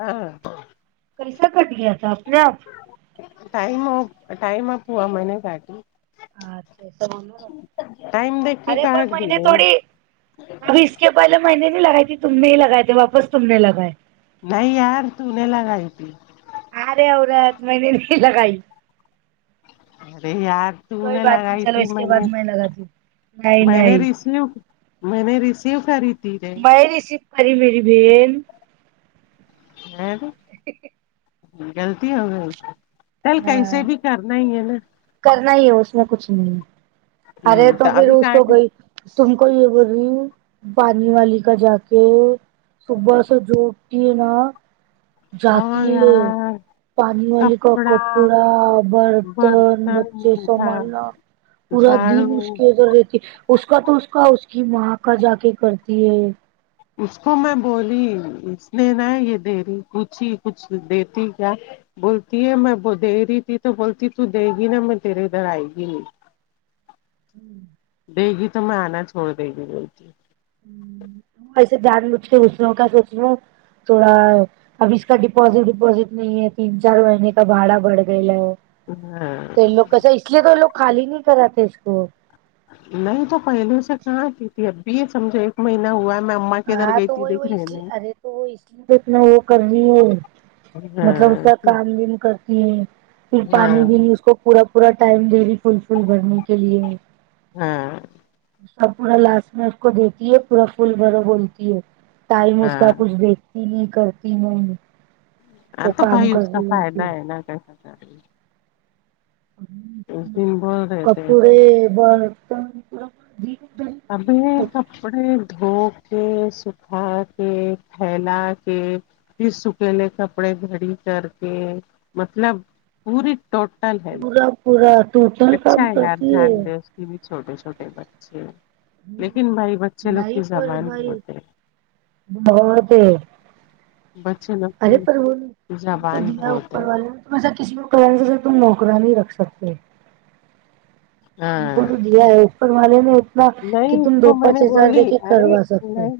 ہاں کیسا کٹ گیا تھا اپنے آپ ٹائم آ ٹائم آپ ہوا میں نے سا اچھا س ٹائم دیکھ کے ارے پر کاٹ دی مہنے گئی تھوڑی س اس کے پہلے میںی نے نہیں لگائی تھی تم نے ہی لگائے تھے واپس تم نے لگائے نہیں یار تم نے لگایی تھی ارے اورت پہلے میں نے لگائ تھی ارے یار تو کوئی نے بات نہیں لگائی چلو تھی اس کے میں نے بعد لگاتی ہوں نہیں میں نے نہیں ریسیو میں نے ریسیو کری تھی رے میں ریسیو کری میری بہن ہہ تو [inaudible] غلطی ہو گئی چل کیسے ہاں بھی کرنا ہی ہے نا کرنا ہی ہے اس میں کچھ نہیں ارے ہ تو پھر ابھی اس کا کو کہ گئی تم کو یہ بول رہی پانی والی کا جا کے صبح سے جو کی نا ہاں جاتی یار پانی والے کا کپڑا برتن بچے برتن سنبھالنا پورا دن اس جھاڑو کے ادھر رہتی ہے اس کا تو اس کا اس کی ماں کا جا کے کرتی ہے اس کو میں بولی اس نے ن یہ دے رہی پوچھی کچھ دیتی کیا بولتی ہے میں دے رہی تھی تو بولتی تو دے گی نا میں تیرے ادھر آئے گی نہیں [inaudible] دے گی تو میں آنا چھڑ دے گی بول کے ایسے جان بھوج کے دوسروں کیا سوچنا تھوڑا اب اس کا ڈپوزٹ وپوزٹ نہیں ہے تین چار مہینے کا بھاڑا بڑھ گیا ہے ہاں کیسے اس لیے تو لوگ خالی نہیں کراتے اس کو نہیں تو پہلے سے کہاں کی تھی اب بھی یہ سمجھو ایک مہینہ ہوا میں اما کے ادھر ہاں گئی تو تھی وہی وہ دیکھ اس رہے لیے نے ارے تو وہ اس لیے تو اتنا وہ کرہی ہے مطلب اس کا ہاں کام بھیم کرتی ہیں پھر ہاں پانی بھی نہیں اس کو پورا پورا ٹائم دے رہی فل فل بھرنے کے لیے ہاں سب پورا لاشٹ میں اس کو دیتی ہے پورا پھول بھرا بولتی ہے ٹائم اس کا ہاں کچھ دیکھتی نہیں کرتی میں وہ کام کر رہی ہوتی نا نا کیسا رہی اس ہے دن بع کپڑے برتن ابھی کپڑے دھو کے سکھا کے پھیلا کے پھر سکیلے کپڑے گھڑی کر کے مطلب پوری ٹ تل ہے سب پورا ٹوٹ اچھا ہے یار جان لیں اس کے بھی چھوٹے چھوٹے بچے لیکن بھائی بچے لوگ نہیں کی پر زبان بھائی ہوتے بہت ہے بچے نا ارے پر وہ تم کو دیا اوپر ہے والے نے تم ایسا کسی کو کرنے سے تم نوکرانی نہیں رکھ سکتے ت ہاں کو تو دیا ہے اوپر والے نے اتنا کہ نہیں تم اس دو پانچ ہزار لے کے کروا سکتے ہ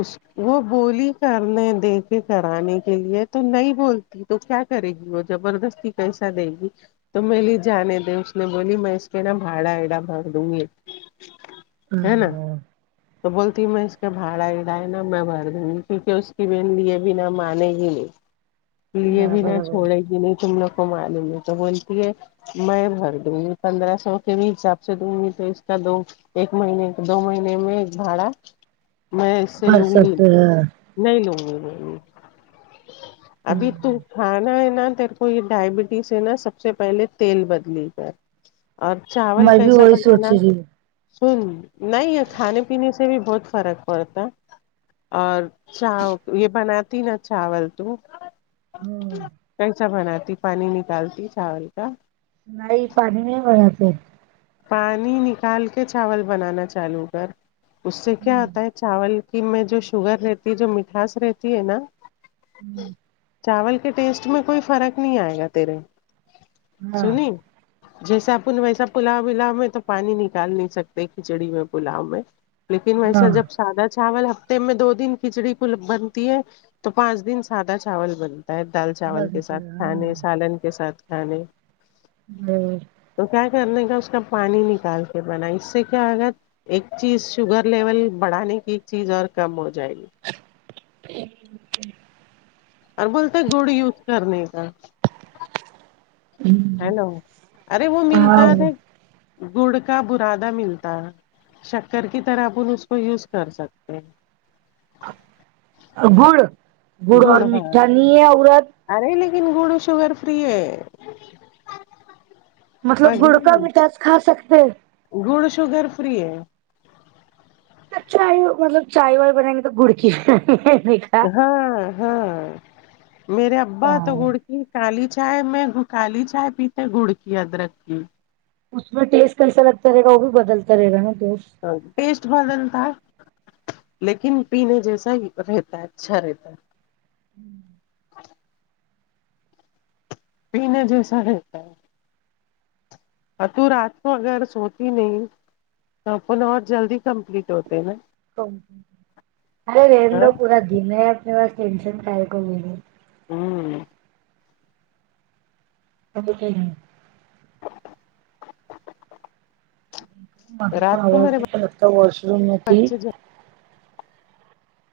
ا وہ بولی کرنے دیکھے کرانے کے لیے تو نہیں بولتی تو کیا کرے گی وہ زبردستی کیسا دے گی تو میلیے جانے دے اس نے بولی میں اس پہ نا بھاڑا ایڑا کر دوںگی ہ [unintelligible] تو بولتی ہوں میں اس کے بھاڑا اڑائے نا میں بھر دوں گی کیونکہ اس کی بین لی یہ بھی نہ مانے گی نہیں لیے ہاں بھی نہ برابر چھوڑے گی نہیں تم لوگ کو معلوم ہے تو بولتی ہے میں بھر دوں گی پندرہ سو کے بھی حساب سے دوں گی تو اس کا ایک مہینے کے دو مہینے میں ایک بھاڑا میں اس سے بھر لوں گی سکتے ہیں نہیں لوں گی ابھی تو کھانا ہے نا تیرے کو یہ ڈائبٹیز ہے نا سب سے پہلے تیل بدلی کر اور چاول میں بھی کیسا وہی بنانا سوچ رہی ہوں سن نہیں کھانے پینے سے بھی بہت فرق پڑتا اور چا یہ بناتی نا چاول تو ہاں کیسا بناتی پانی نکالتی چاول کا نہیں پانی نہیں بیا پ پانی نکال کے چاول بنانا چالو کر اس سے کیا ہوتا ہے چاول کہ میں جو شوگر رہتی ہے جو مٹھاس رہتی ہے نا ہوں [unintelligible] چاول کے ٹیسٹ میں کوئی فرق نہیں آئے گا تیرے ہاں سنی جیسا اپن ویسا پلا ولاو میں تو پانی نکال نہیں سکتے کھچڑی میں پلاؤ میں لیکن ویسا ہاں جب سادا چاول ہفتے میں دو دن کھچڑی کو بنتی ہے تو پانچ دن سادا چاول بن دال چاول کے ساتھ بنتے ہاں کھانے سالن کے ساتھ کھانے ہوں تو کیا کرنے کا اس کا پانی نکال کے بنا اس سے کیا ہوگا ایک چیز شوگر لیول بڑھانے کی ایک چیز اور کم ہو جائے گی ہے [unintelligible] اور بولتے گڑ یوز کرنے کا ہیلو ارے وہ ملتا د ہاں گڑ کا برادا ملتا ہے شکر کی طرح اپن اس کو یوز کر سکتے ہیں گڑ گڑ اور میٹھا نہیں ہے عورت ارے لیکن گوڑو شوگر فری ہے مطلب گڑ کا مٹاس کھا سکتے ہیں گوڑ شوگگر فری ہے چائے مطلب چائے وائے بنائیں گے تو گڑکی ہاں ہاں میرے ابا تو گڑ کیی کالی چائے میں کالی چائے پیتے گڑ کی ادرک کی اس میں ٹیسٹ کیسا لگتا رہے گا وہ بھی بدلتا رہے گا نا دوست پٹیسٹ بتا ہے [inaudible] لیکن پینے جیسا ہی رہتا ہے اچھا رہتا ہے ہوں [unintelligible] پینے جیسا رہتا ہے تو رات کو اگر سوتی نہیں تون اپن اور جلدی کمپلیٹ ہوتے نا ارے رہنے ہاں دو پورا دن ہے اپنے پاس ٹینشن کا ہے کو ملے ہوں ا ہ ہ [unintelligible] مھ کو رات آاز میرے نہیں لگتا وش رم نہیں بچے [inaudible]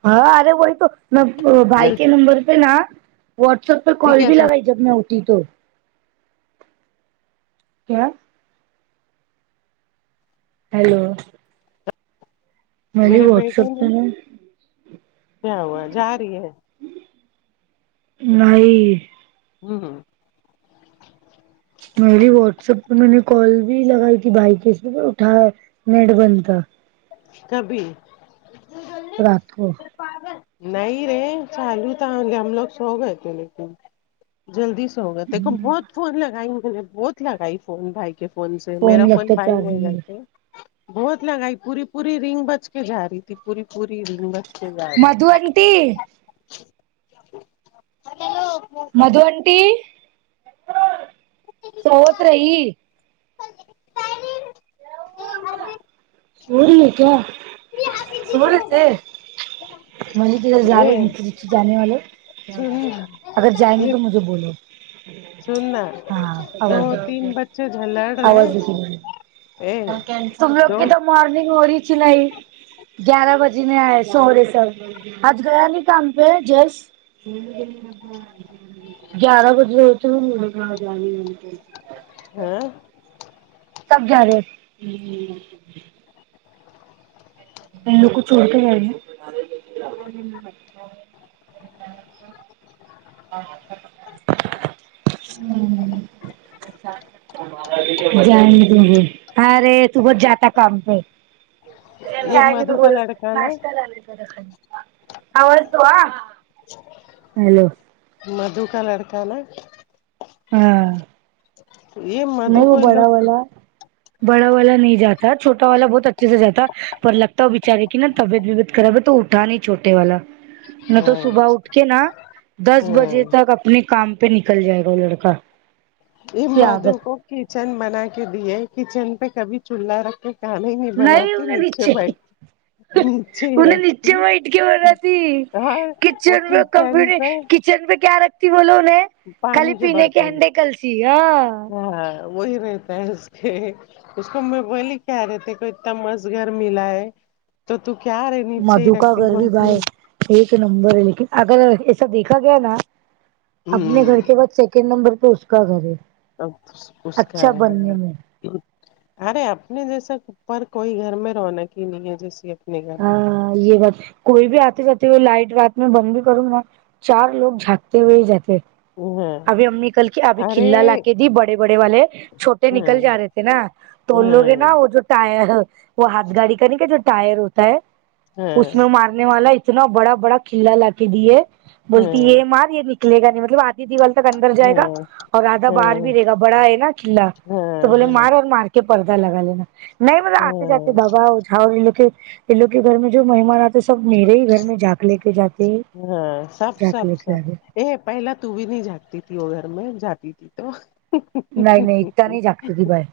ہاں ارے وہی تو نہ بھائی کے جلدی نمبر پہ نا واٹس ایپ پہ کال بھی کیسا لگائی جب میں اٹھی تو کیا ہیلو بولی میرے واٹس بیٹے ایپ نے پہ کیا ہوا جا رہی ہے نہیں ہوں ہوں [unintelligible] میری واٹسپ پہ میں نے کال بھی لگائی تھی بائیکس بھی اٹھاائے نیڈ بند کبھی رات کو نہیں رے چالو تو ہم گ ہم لوگ سو گئے تھے لیکن [inaudible] جلدی سو گیے دیکھو بہت فون لگائی نے بہت لگائی فون بھائی کے فون سے میرا فون لگتا بھائی لے چارجنگ گئے میں تھے بہت لگائی پوری پوری رنگ بچ کے جا رہی تھی پوری پوری رگس سے جا رہی مدھو انٹی تھی ہیلو مدھو آنٹی سوت رہی نہیں ہو رہی ہے کیا سح رہے تھے مزد ادھر تھی جا رہے یہ نچےچ جانے والے اگر جائیں سننا گے یہ تو مجھے بولو سننا ہاں دو آواز بھی تین بچے جھلڑ رہے آواز بھی اے تم لوگ دو کی تو ماررننگ ہو رہیچ نہیں گیارہ بجے ن آئے سوہرے سر آج گیا نہیں کام پہ جیلس زیادہ کھ س ہاں سب جا رہے ان لوگ کو چھڑ کر جائیں گے ا ہوں جائ د گی ارے تو بت جاتاہ کم پہ یہ مدھو کا بول لڑکا نا نشتہ آواز تو آ ہیلو مدو کا لڑکانا ہاں یہ مدھو نہیں وہ کو ان لوگ بڑا والا بڑا والا نہیں جاتا چوٹا والا بہت اچھے سے جاتا پر لگتا ہو بچارے کی نا طبیعت ببیعت خراب ہے تو تھا نہیں چھوٹے والا نہ تو ہاں صبح اٹھ کے نا دس بجے ہاں تک اپنے کام پہ نکل جائے گا وہ لڑکا ا کی مدو عادت کو کچن بنا کے دیے کچن پہ کبھی چولہا رکھے کان ہی نہیں بناتتی نیچے بیٹتی نیچے انہیں رکھتی نیچے بیٹھ کے بنا تھی اور وہک ان پہ چن پہ کیا رکھتی ب لو نے خالی پانی پینے کے برتن انڈے کلسیی ہاں ہاں وہی رہتا ہے اس کے اس کو میں بولی کیا رہتے کو اتنا مز گور ملا ہے تو تو کیا رہے نیچے ہی مدھو کا رکھتی گھر بھی بولتی بھائی ایک نمبر ہے لیکن اگر ایسا دیکھا گیا نا اپنے ہوں گھر کے بعد سیکنڈ نمبر تو اس کا گھر ہے اب اس کا اچھا بننے میں ہیں ارے اپنے جیسا اوپر کوئی گھر میں رونق ہی نہیں ہے جیسی گھر میں ہاں یہ بات کوئی بھی آتے جاتے ہوئے لائٹ رات میں بند بھی کروں گا چار لوگ جھانکتے ہوئے ہی جاتے ہاں ابھی امی کل کی ابھی کھلا لا ارے کے دی بڑی بڑے بڑے والے چھوٹے ہاں نکل جا رہے تھے نا تو لوگ ہیں ہاں نا وہ جو ٹر وہ ہاتھ گاڑی کا نہیں کہ جو ٹائر ہوتا اس ہاں میں مارنے والا اتنا بڑا بڑا کلا لا کے دی ہے بولتی ہاں یہ مار یہ نکے گا نہیں مطلب آدھی دیو وال تک اندر جائے گا ہاں اور آدھا ہاں باہر بھی رہے گا بڑا ہے نا چلا تو بولے ہاں مار اور مار کے کہ پ پردہ لگا ل نا نہیں ما ہاں آتے جاتتے ہاں دبا جھا ل ل کہ یہ لوگ کے گھر میں جو مہمان آتے ہیں سب میرے ہی گھر میں جاگ لے کے جاتے ہیں ہاں سب سب سب ا پہلا تو بھی نہیں جاگتی تھی وہ گھر میں جاتی تھی تو نہیں نہیں اتنا نہیں جھاگتی تھی بھائی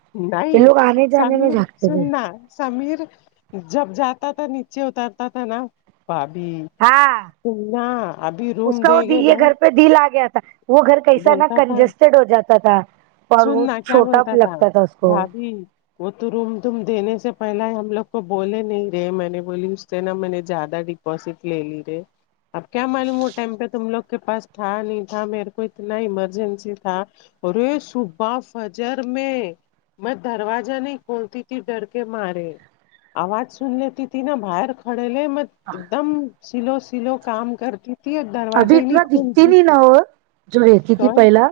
یہ نہیں لوگ آنے جانے میں سمیر جھانکتے تھے سننا سمیر جب جاتا تھا نیچے اترتا تھا نا بھاابھی ہاں نہ ابھی روم اس کا دے وہ گے یہ نا گھر پہ دل آ گیا تھا وہ گھر کیسا نہ بولتا تھا کنجسٹڈ ہو جاتا تھا اور وہ سننا کیا چھوٹا بولتا لگتا تھا اس کو بھابھی وہ تو روم توم دینے سے پہل ہی ہم لوگ کو بولے نہیں رہے میں نے بولی اس سے نہا میں نے زیادہ ڈپسٹ لے لی رہے اب کیا معلوم ہو ٹائم پہ تم لوگ کے پاس تھا نہیں تھا میرے کو اتنا ایمرجنسی تھا اور ریش صبح فجر میں میں دروازہ نہیں کھولتی تھی ڈر کے مارے آواز سننےتی تھی نا باہر کھڑےل م ایک دم سلو سلو کام کرتی تھی اور ابھی دروازہ ہی نہیں اتنا دکھتی کھولتی نہیں تھی ن وہ جو رہتی تھی کون پہلا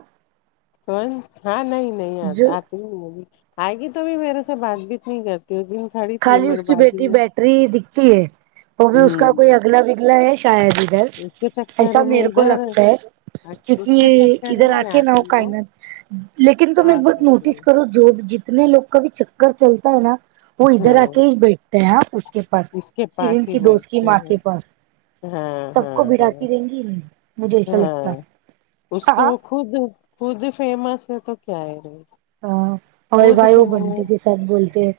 کون ہاں نہیں نہیں جو آ ب آئے گی تو بھی میرے سے بات بھیت نہیں کرتی دو دن خاڑی خالی اس کی بیٹری بیٹری دکھتی ہے وہ بھی اس کا کوئی میں اگلا بگلا ہے شاید ہی اس کے ایسا چکر میں میرے کو ادھر لگتا ہے اس کے کیونکہ چکر ادھر میں آ ہی کے نہ ہو آتی وہ کائن لیکن تم ایک اور بات کچھ نوٹس نہیں کرو جو جتنے لوگ کا بھی چکر چلتا ہے نا وہ ادھر آ ہاں کے ہی بیٹھتے ہیں اس کے پاس اس کے سرین پاس ہی کی دوست کی بیٹھتے ماں کے ہیں پاس ہاں سب ہاں کو ہاں براتی دیں گی نہیں مجھے ایسا لگتا ہاں اس تو ہاں وہ خود خود فیمس ہے تو کیا ہے ر ہاں ہمے بھائی وہ بنتے تھے ساتھ بولتے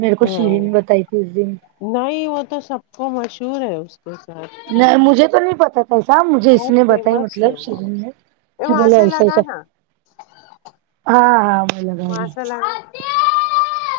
میرے کو ہاں شرین بتائی تھی اس دن نہیں وہ تو سب کو مشہور ہے اس کے ساتھ نہیں مجھے تو نہیں پتا تھا ایسا مجھے اس بہت نے بتائی فیمس ہے مطلب ش وہ یہ کہ وہاں بولے سے ایسا ایسا لگانا ہاں ہاں م لگا گی ماشاء اللہ